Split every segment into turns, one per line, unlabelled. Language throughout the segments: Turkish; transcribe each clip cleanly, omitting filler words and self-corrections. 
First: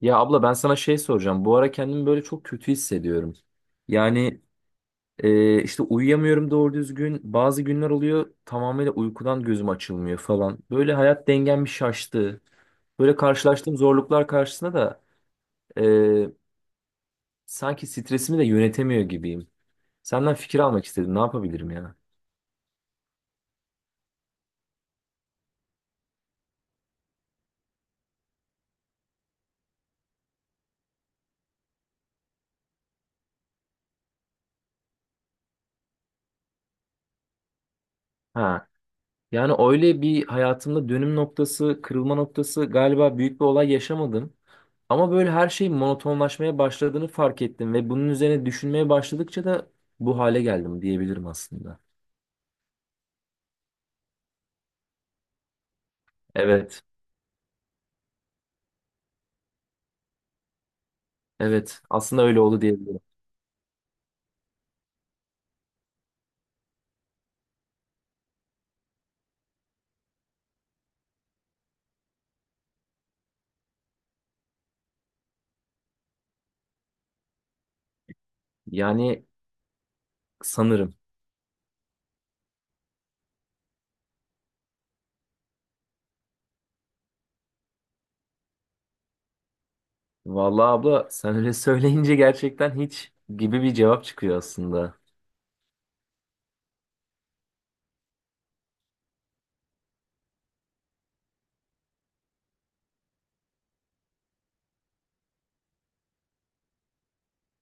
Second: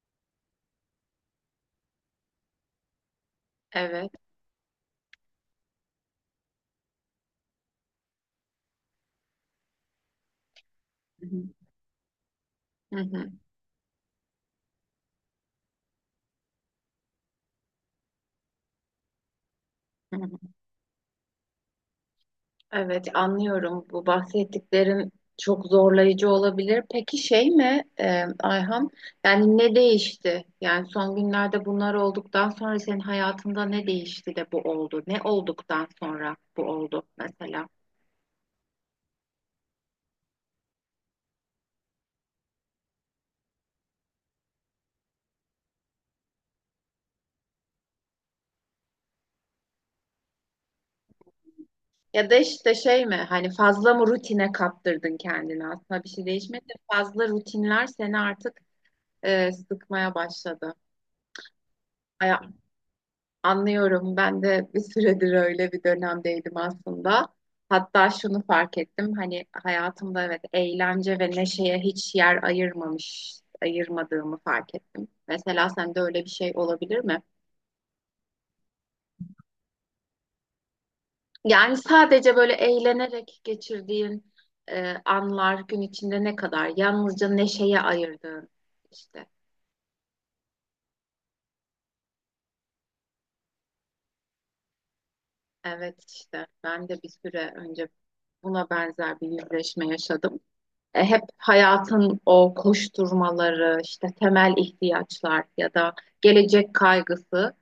Ya abla ben sana şey soracağım. Bu ara kendimi böyle çok kötü hissediyorum.
Evet.
Yani işte uyuyamıyorum doğru düzgün. Bazı günler oluyor tamamıyla uykudan gözüm açılmıyor falan. Böyle
Hı
hayat
hı.
dengem bir şaştı.
Hı
Böyle
hı.
karşılaştığım zorluklar karşısında da e, sanki stresimi de yönetemiyor gibiyim.
Hı
Senden
hı.
fikir almak istedim. Ne yapabilirim ya?
Evet, anlıyorum. Bu bahsettiklerin çok zorlayıcı olabilir. Peki şey mi Ayhan? Yani ne değişti? Yani son günlerde bunlar olduktan sonra senin hayatında ne değişti de bu oldu? Ne olduktan sonra bu oldu mesela?
Ha. Yani öyle bir hayatımda dönüm noktası, kırılma noktası galiba büyük bir olay yaşamadım. Ama böyle her şey monotonlaşmaya başladığını fark ettim ve bunun üzerine düşünmeye başladıkça da bu hale geldim diyebilirim aslında.
Ya da işte şey mi? Hani fazla mı rutine kaptırdın kendini? Aslında bir şey değişmedi de
Evet,
fazla rutinler seni artık sıkmaya başladı.
evet aslında öyle oldu diyebilirim.
Anlıyorum. Ben de bir süredir öyle bir dönemdeydim aslında. Hatta şunu fark ettim. Hani hayatımda evet eğlence ve neşeye hiç yer ayırmadığımı fark ettim. Mesela sende öyle bir şey olabilir mi?
Yani sanırım.
Yani sadece böyle eğlenerek geçirdiğin anlar gün içinde ne kadar? Yalnızca neşeye ayırdığın işte.
Vallahi abla sen öyle söyleyince gerçekten hiç gibi bir cevap çıkıyor aslında.
Evet işte ben de bir süre önce buna benzer bir yüzleşme yaşadım. Hep hayatın o koşturmaları, işte temel ihtiyaçlar ya da gelecek kaygısı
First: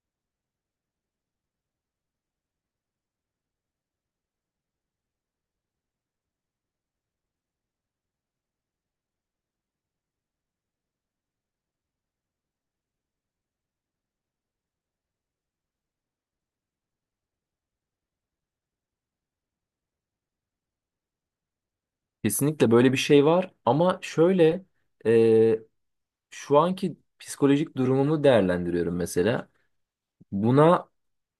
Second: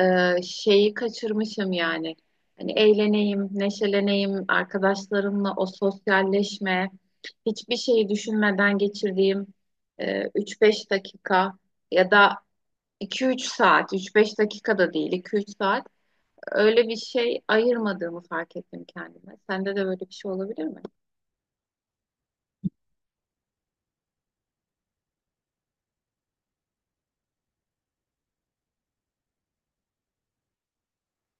şeyi kaçırmışım yani. Hani eğleneyim, neşeleneyim, arkadaşlarımla o sosyalleşme, hiçbir şeyi düşünmeden geçirdiğim 3-5 dakika ya da iki üç saat, üç beş dakika da değil, iki üç saat öyle bir şey ayırmadığımı fark ettim kendime. Sende de böyle bir şey olabilir mi?
Kesinlikle böyle bir şey var ama şöyle e, şu anki psikolojik durumumu değerlendiriyorum mesela. Buna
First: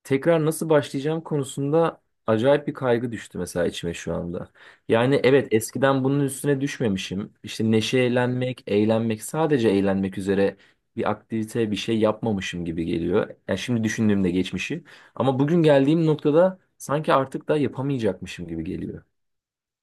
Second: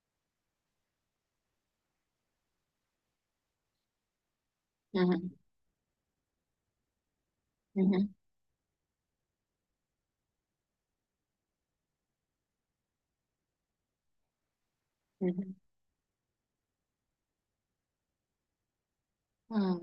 tekrar nasıl başlayacağım konusunda acayip bir kaygı düştü mesela içime şu anda.
Hı hı,
Yani evet eskiden bunun üstüne düşmemişim. İşte
hı hı,
neşelenmek, eğlenmek, sadece eğlenmek üzere bir aktivite, bir şey yapmamışım gibi geliyor. Yani şimdi düşündüğümde geçmişi.
hı
Ama
hı.
bugün geldiğim noktada sanki artık da yapamayacakmışım gibi geliyor.
Hmm.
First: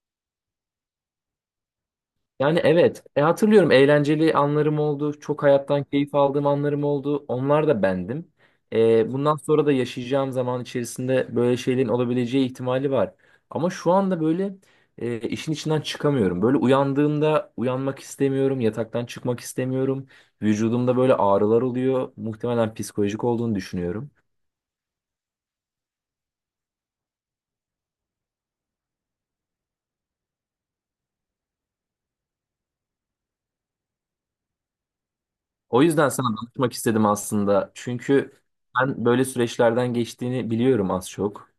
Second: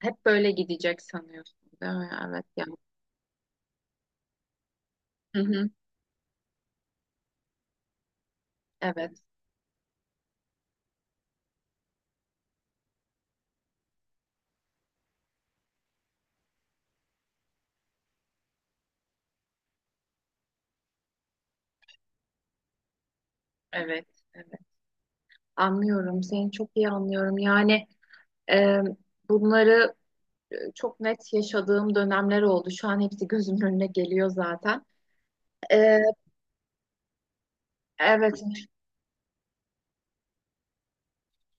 Hep böyle gidecek sanıyorsun, değil mi? Evet
Yani
ya.
evet. Hatırlıyorum eğlenceli anlarım oldu.
Hı
Çok
hı.
hayattan keyif aldığım anlarım oldu. Onlar da bendim.
Evet,
Bundan sonra da yaşayacağım zaman içerisinde böyle şeylerin olabileceği ihtimali var. Ama şu anda böyle işin içinden çıkamıyorum. Böyle uyandığımda uyanmak istemiyorum. Yataktan çıkmak istemiyorum. Vücudumda böyle ağrılar oluyor. Muhtemelen psikolojik olduğunu
evet,
düşünüyorum.
evet. Anlıyorum, seni çok iyi anlıyorum. Yani e, bunları çok net yaşadığım dönemler oldu. Şu an hepsi gözümün önüne geliyor zaten.
O
E,
yüzden sana danışmak istedim aslında. Çünkü
evet,
ben böyle süreçlerden geçtiğini biliyorum az çok.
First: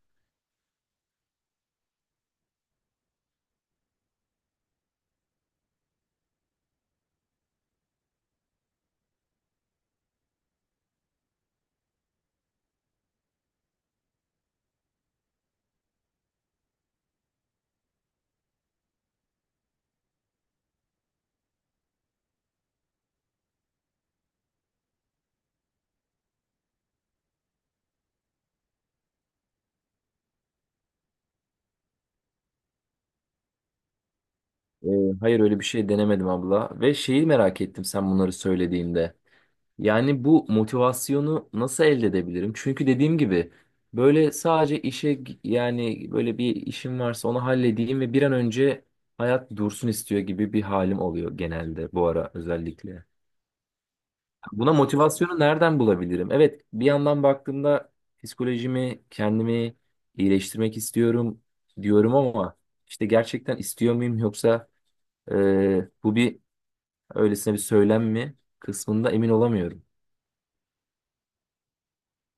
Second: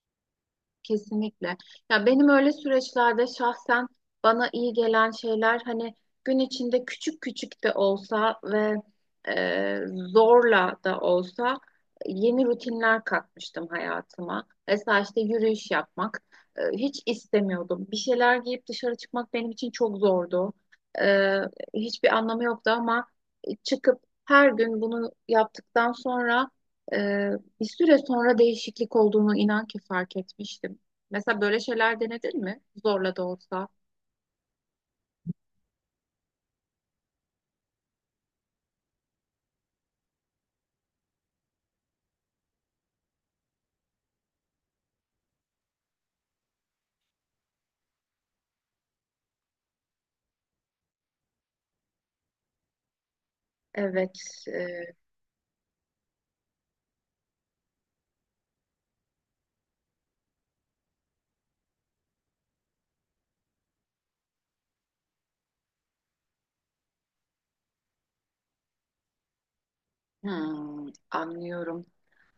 kesinlikle. Ya benim öyle süreçlerde şahsen bana iyi gelen şeyler hani gün içinde küçük küçük de olsa ve e, zorla da olsa yeni rutinler katmıştım hayatıma. Mesela işte yürüyüş yapmak hiç istemiyordum. Bir şeyler giyip dışarı çıkmak benim için çok zordu. E, Hiçbir anlamı yoktu ama çıkıp her gün bunu yaptıktan sonra e, bir süre sonra değişiklik olduğunu inan ki fark etmiştim. Mesela böyle şeyler denedin mi? Zorla da olsa.
Ee, hayır öyle bir şey denemedim abla. Ve şeyi merak ettim sen bunları söylediğinde. Yani bu motivasyonu nasıl elde edebilirim? Çünkü dediğim gibi böyle sadece yani böyle bir işim varsa onu halledeyim ve bir an önce hayat dursun istiyor gibi bir halim oluyor genelde bu ara özellikle.
Evet, e,
Buna motivasyonu nereden bulabilirim? Evet bir yandan baktığımda psikolojimi kendimi iyileştirmek istiyorum diyorum ama işte gerçekten istiyor muyum yoksa bu bir öylesine bir söylem mi kısmında emin olamıyorum.
Anlıyorum.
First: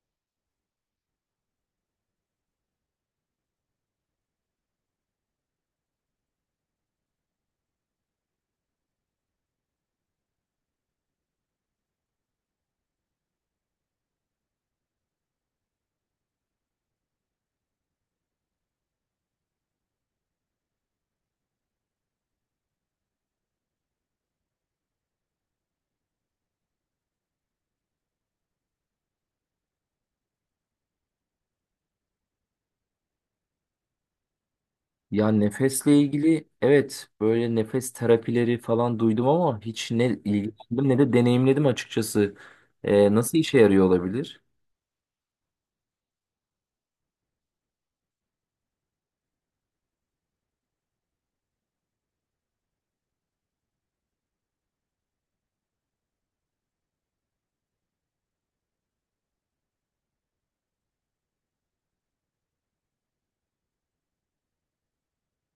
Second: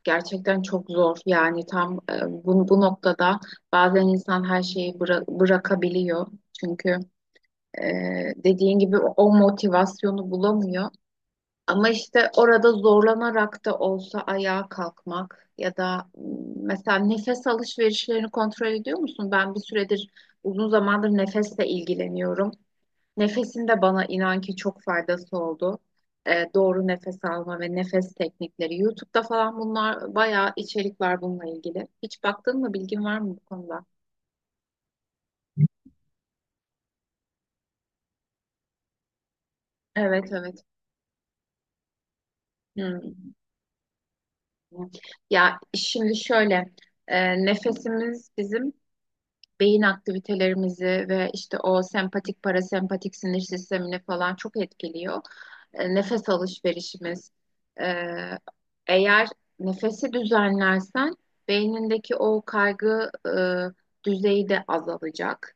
Gerçekten çok zor. Yani tam bu noktada bazen insan her şeyi bırakabiliyor. Çünkü e, dediğin gibi o motivasyonu bulamıyor. Ama işte orada zorlanarak da olsa ayağa kalkmak ya da mesela nefes alışverişlerini kontrol ediyor musun? Ben bir süredir uzun zamandır nefesle ilgileniyorum. Nefesin de bana inan ki çok faydası oldu. Doğru nefes alma ve nefes teknikleri. YouTube'da falan bunlar bayağı içerik var bununla ilgili. Hiç baktın mı? Bilgin var mı bu konuda?
Ya nefesle ilgili evet böyle nefes terapileri falan duydum ama hiç ne
Evet, evet.
ilgilendim ne de deneyimledim açıkçası.
Hmm.
Nasıl işe yarıyor olabilir?
Ya şimdi şöyle, nefesimiz bizim beyin aktivitelerimizi ve işte o sempatik parasempatik sinir sistemini falan çok etkiliyor. Nefes alışverişimiz. E, Eğer nefesi düzenlersen beynindeki o kaygı düzeyi de azalacak.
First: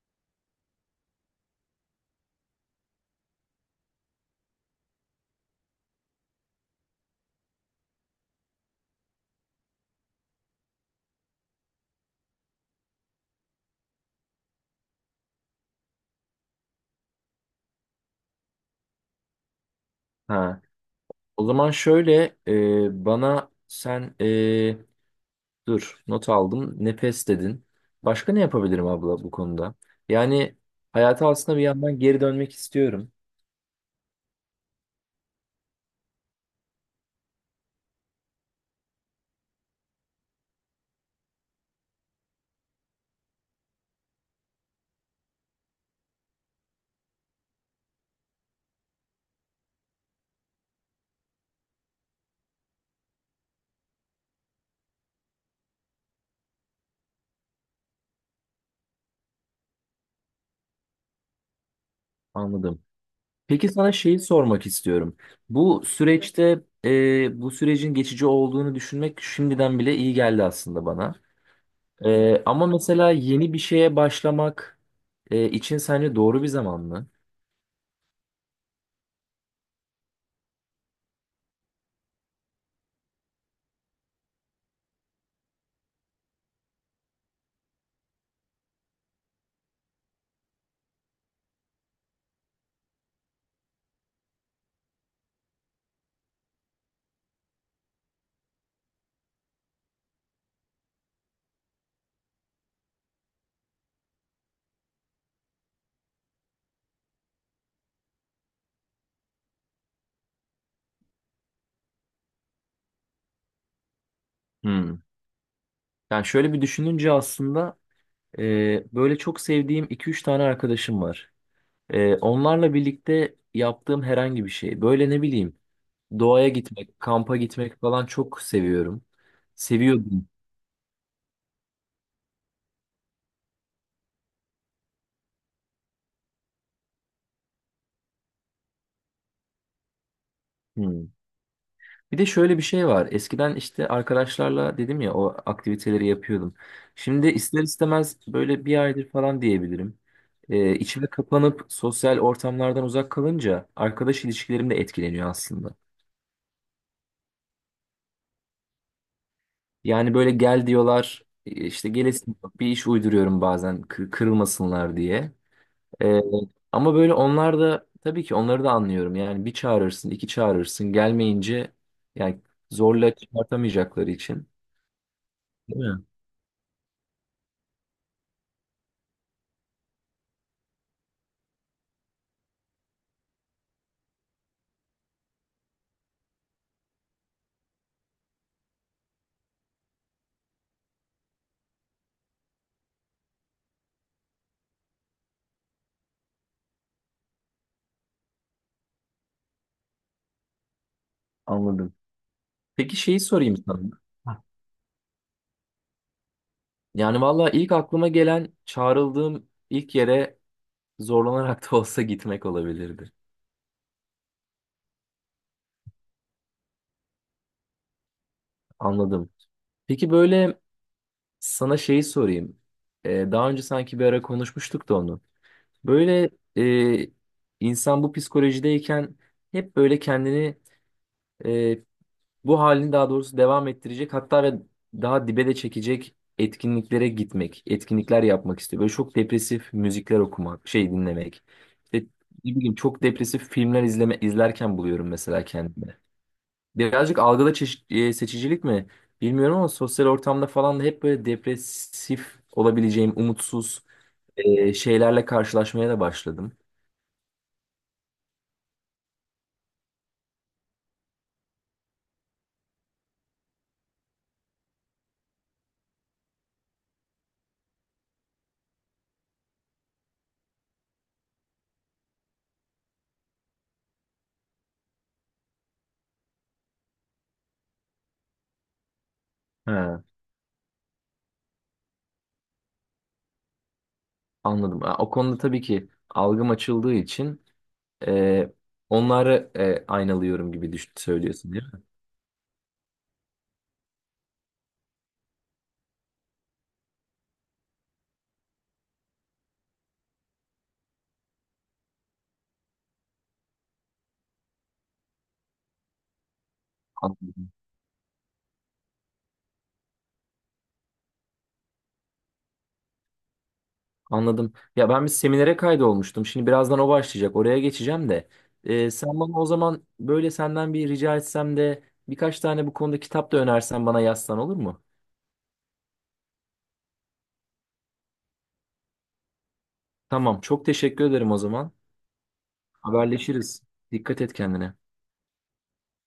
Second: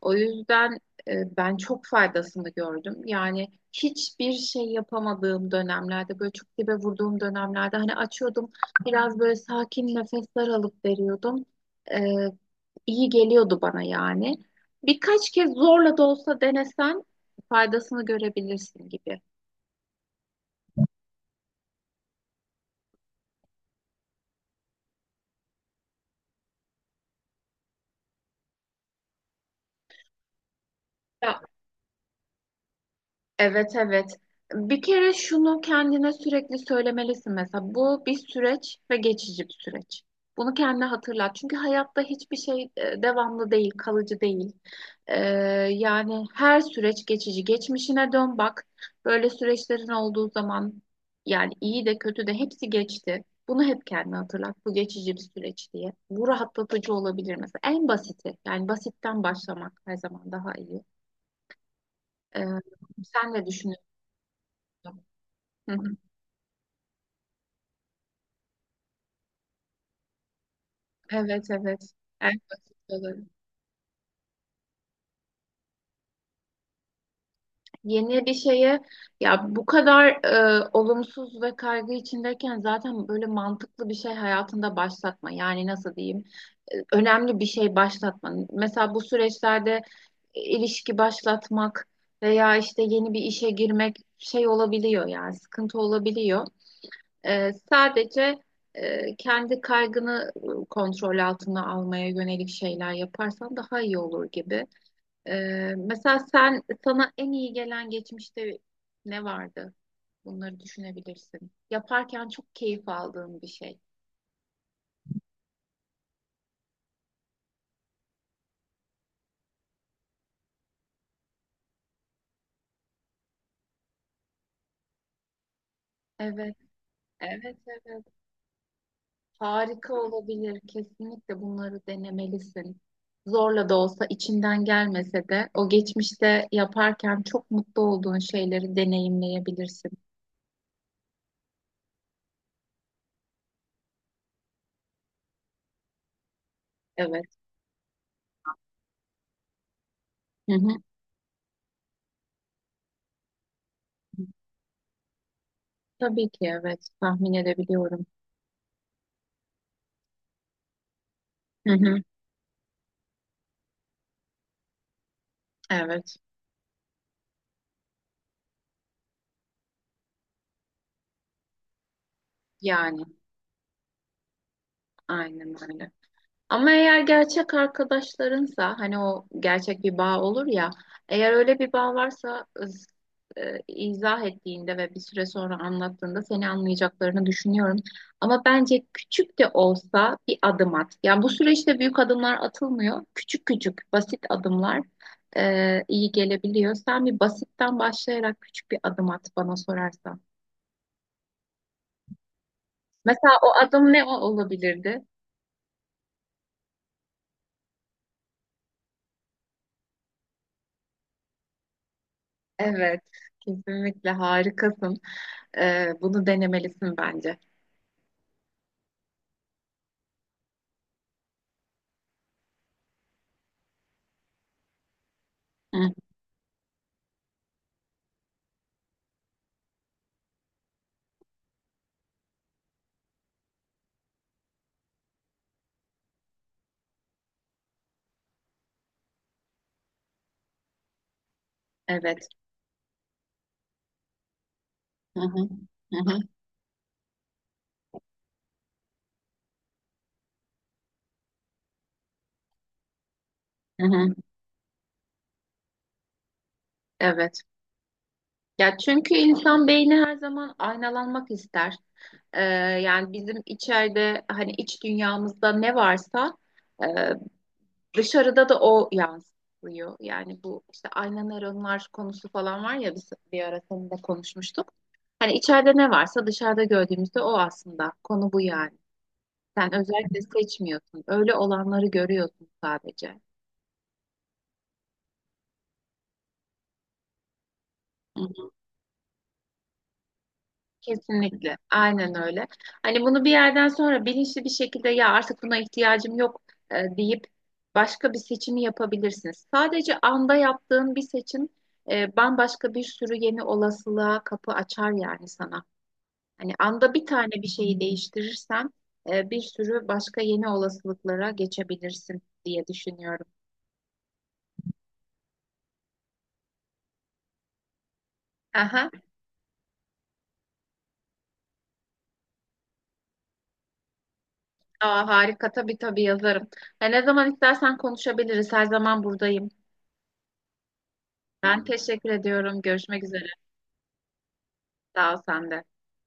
O yüzden ben çok faydasını gördüm. Yani hiçbir şey yapamadığım dönemlerde, böyle çok dibe vurduğum dönemlerde hani açıyordum, biraz böyle sakin nefesler alıp veriyordum. E, iyi geliyordu bana yani. Birkaç kez zorla da olsa denesen faydasını görebilirsin gibi.
Ha. O zaman şöyle bana sen dur not aldım nefes dedin. Başka ne yapabilirim abla bu konuda? Yani hayata
Ya,
aslında bir yandan geri dönmek istiyorum.
evet evet. Bir kere şunu kendine sürekli söylemelisin mesela. Bu bir süreç ve geçici bir süreç. Bunu kendine hatırlat. Çünkü hayatta hiçbir şey devamlı değil, kalıcı değil. Ee, Yani her süreç geçici. Geçmişine dön bak. Böyle süreçlerin olduğu zaman yani iyi de kötü de hepsi geçti. Bunu hep kendine hatırlat. Bu geçici bir süreç diye. Bu rahatlatıcı olabilir mesela. En basiti. Yani basitten başlamak her zaman daha iyi. Ee,
Anladım.
Sen ne
Peki
düşünüyorsun?
sana şeyi sormak istiyorum.
Hı.
Bu süreçte bu sürecin geçici olduğunu düşünmek şimdiden bile iyi geldi aslında bana.
Evet evet. En
Ama
basit
mesela
olanı.
yeni bir şeye başlamak için sence doğru bir zaman mı?
Yeni bir şeye ya bu kadar olumsuz ve kaygı içindeyken zaten böyle mantıklı bir şey hayatında başlatma. Yani nasıl diyeyim? Önemli bir şey başlatma. Mesela bu süreçlerde ilişki başlatmak veya işte yeni bir işe girmek şey olabiliyor yani sıkıntı olabiliyor. Sadece kendi kaygını kontrol altına almaya yönelik şeyler yaparsan daha iyi olur gibi. Mesela sen sana en iyi gelen geçmişte ne vardı? Bunları düşünebilirsin. Yaparken çok keyif aldığın bir şey.
Hmm. Yani şöyle bir düşününce aslında böyle çok sevdiğim iki üç tane arkadaşım var. Onlarla birlikte yaptığım herhangi bir şey. Böyle ne bileyim doğaya
Evet,
gitmek, kampa
evet,
gitmek
evet.
falan çok seviyorum.
Harika
Seviyordum.
olabilir. Kesinlikle bunları denemelisin. Zorla da olsa içinden gelmese de o geçmişte yaparken çok mutlu olduğun şeyleri deneyimleyebilirsin.
Hmm. Bir de şöyle bir şey var. Eskiden işte arkadaşlarla dedim ya o aktiviteleri yapıyordum. Şimdi
Evet.
ister istemez böyle bir aydır falan diyebilirim.
Hı hı.
İçime kapanıp sosyal ortamlardan uzak kalınca arkadaş ilişkilerim de etkileniyor aslında.
Tabii ki evet. Tahmin edebiliyorum.
Yani böyle gel diyorlar
Hı
işte
hı.
gelesin bir iş uyduruyorum bazen kırılmasınlar diye.
Evet.
Ee, Ama böyle onlar da tabii ki onları da anlıyorum. Yani bir çağırırsın iki çağırırsın gelmeyince yani
Yani
zorla çıkartamayacakları için.
aynen
Değil
öyle.
mi?
Ama eğer gerçek arkadaşlarınsa hani o gerçek bir bağ olur ya eğer öyle bir bağ varsa izah ettiğinde ve bir süre sonra anlattığında seni anlayacaklarını düşünüyorum. Ama bence küçük de olsa bir adım at. Yani bu süreçte büyük adımlar atılmıyor. Küçük küçük basit adımlar iyi gelebiliyor. Sen bir basitten başlayarak küçük bir adım at bana sorarsan.
Anladım. Peki şeyi
Mesela o
sorayım sana.
adım ne
Ha.
olabilirdi?
Yani valla ilk aklıma gelen çağrıldığım ilk yere zorlanarak da olsa gitmek
Evet,
olabilirdi.
kesinlikle harikasın. Bunu denemelisin bence.
Anladım. Peki böyle sana şeyi sorayım. Daha önce sanki bir ara konuşmuştuk da onu.
Hı,
Böyle e, insan bu psikolojideyken hep böyle kendini e, bu halini daha doğrusu devam ettirecek hatta ve daha dibe de çekecek etkinliklere gitmek, etkinlikler yapmak istiyor. Böyle çok depresif müzikler okumak, şey dinlemek. İşte
evet,
ne bileyim çok depresif filmler izlerken buluyorum
hı hı
mesela
hı
kendimi.
hı.
Birazcık algıda seçicilik mi bilmiyorum ama sosyal ortamda falan da hep böyle depresif olabileceğim, umutsuz
Hı hı.
şeylerle karşılaşmaya da başladım.
Evet. Ya çünkü insan beyni her zaman aynalanmak ister. Ee, Yani bizim içeride hani iç dünyamızda ne varsa e, dışarıda da o yansıyor. Yani bu işte ayna nöronlar konusu falan var ya biz bir ara seninle konuşmuştuk. Hani içeride ne varsa dışarıda gördüğümüzde o aslında. Konu bu yani.
He,
Sen özellikle seçmiyorsun. Öyle olanları görüyorsun sadece.
anladım. Ha, o konuda tabii ki algım açıldığı için Ee, onları aynalıyorum gibi düşün, söylüyorsun
Kesinlikle.
değil mi?
Aynen öyle. Hani bunu bir yerden sonra bilinçli bir şekilde ya artık buna ihtiyacım yok deyip başka bir seçimi yapabilirsiniz. Sadece anda yaptığın bir seçim bambaşka bir sürü yeni olasılığa kapı açar yani sana. Hani anda bir tane bir
Anladım.
şeyi değiştirirsen bir sürü başka yeni olasılıklara geçebilirsin diye düşünüyorum.
Anladım. Ya ben bir seminere kaydolmuştum. Şimdi birazdan o başlayacak. Oraya geçeceğim de.
Aha.
Sen bana o zaman böyle senden bir rica etsem de birkaç tane bu konuda kitap da önersen bana yazsan olur mu?
Aa, harika tabii tabii yazarım. Ne zaman istersen konuşabiliriz. Her zaman buradayım.
Tamam. Çok teşekkür ederim o
Ben
zaman.
teşekkür ediyorum. Görüşmek üzere.
Haberleşiriz. Dikkat et kendine.
Sağ ol sen de.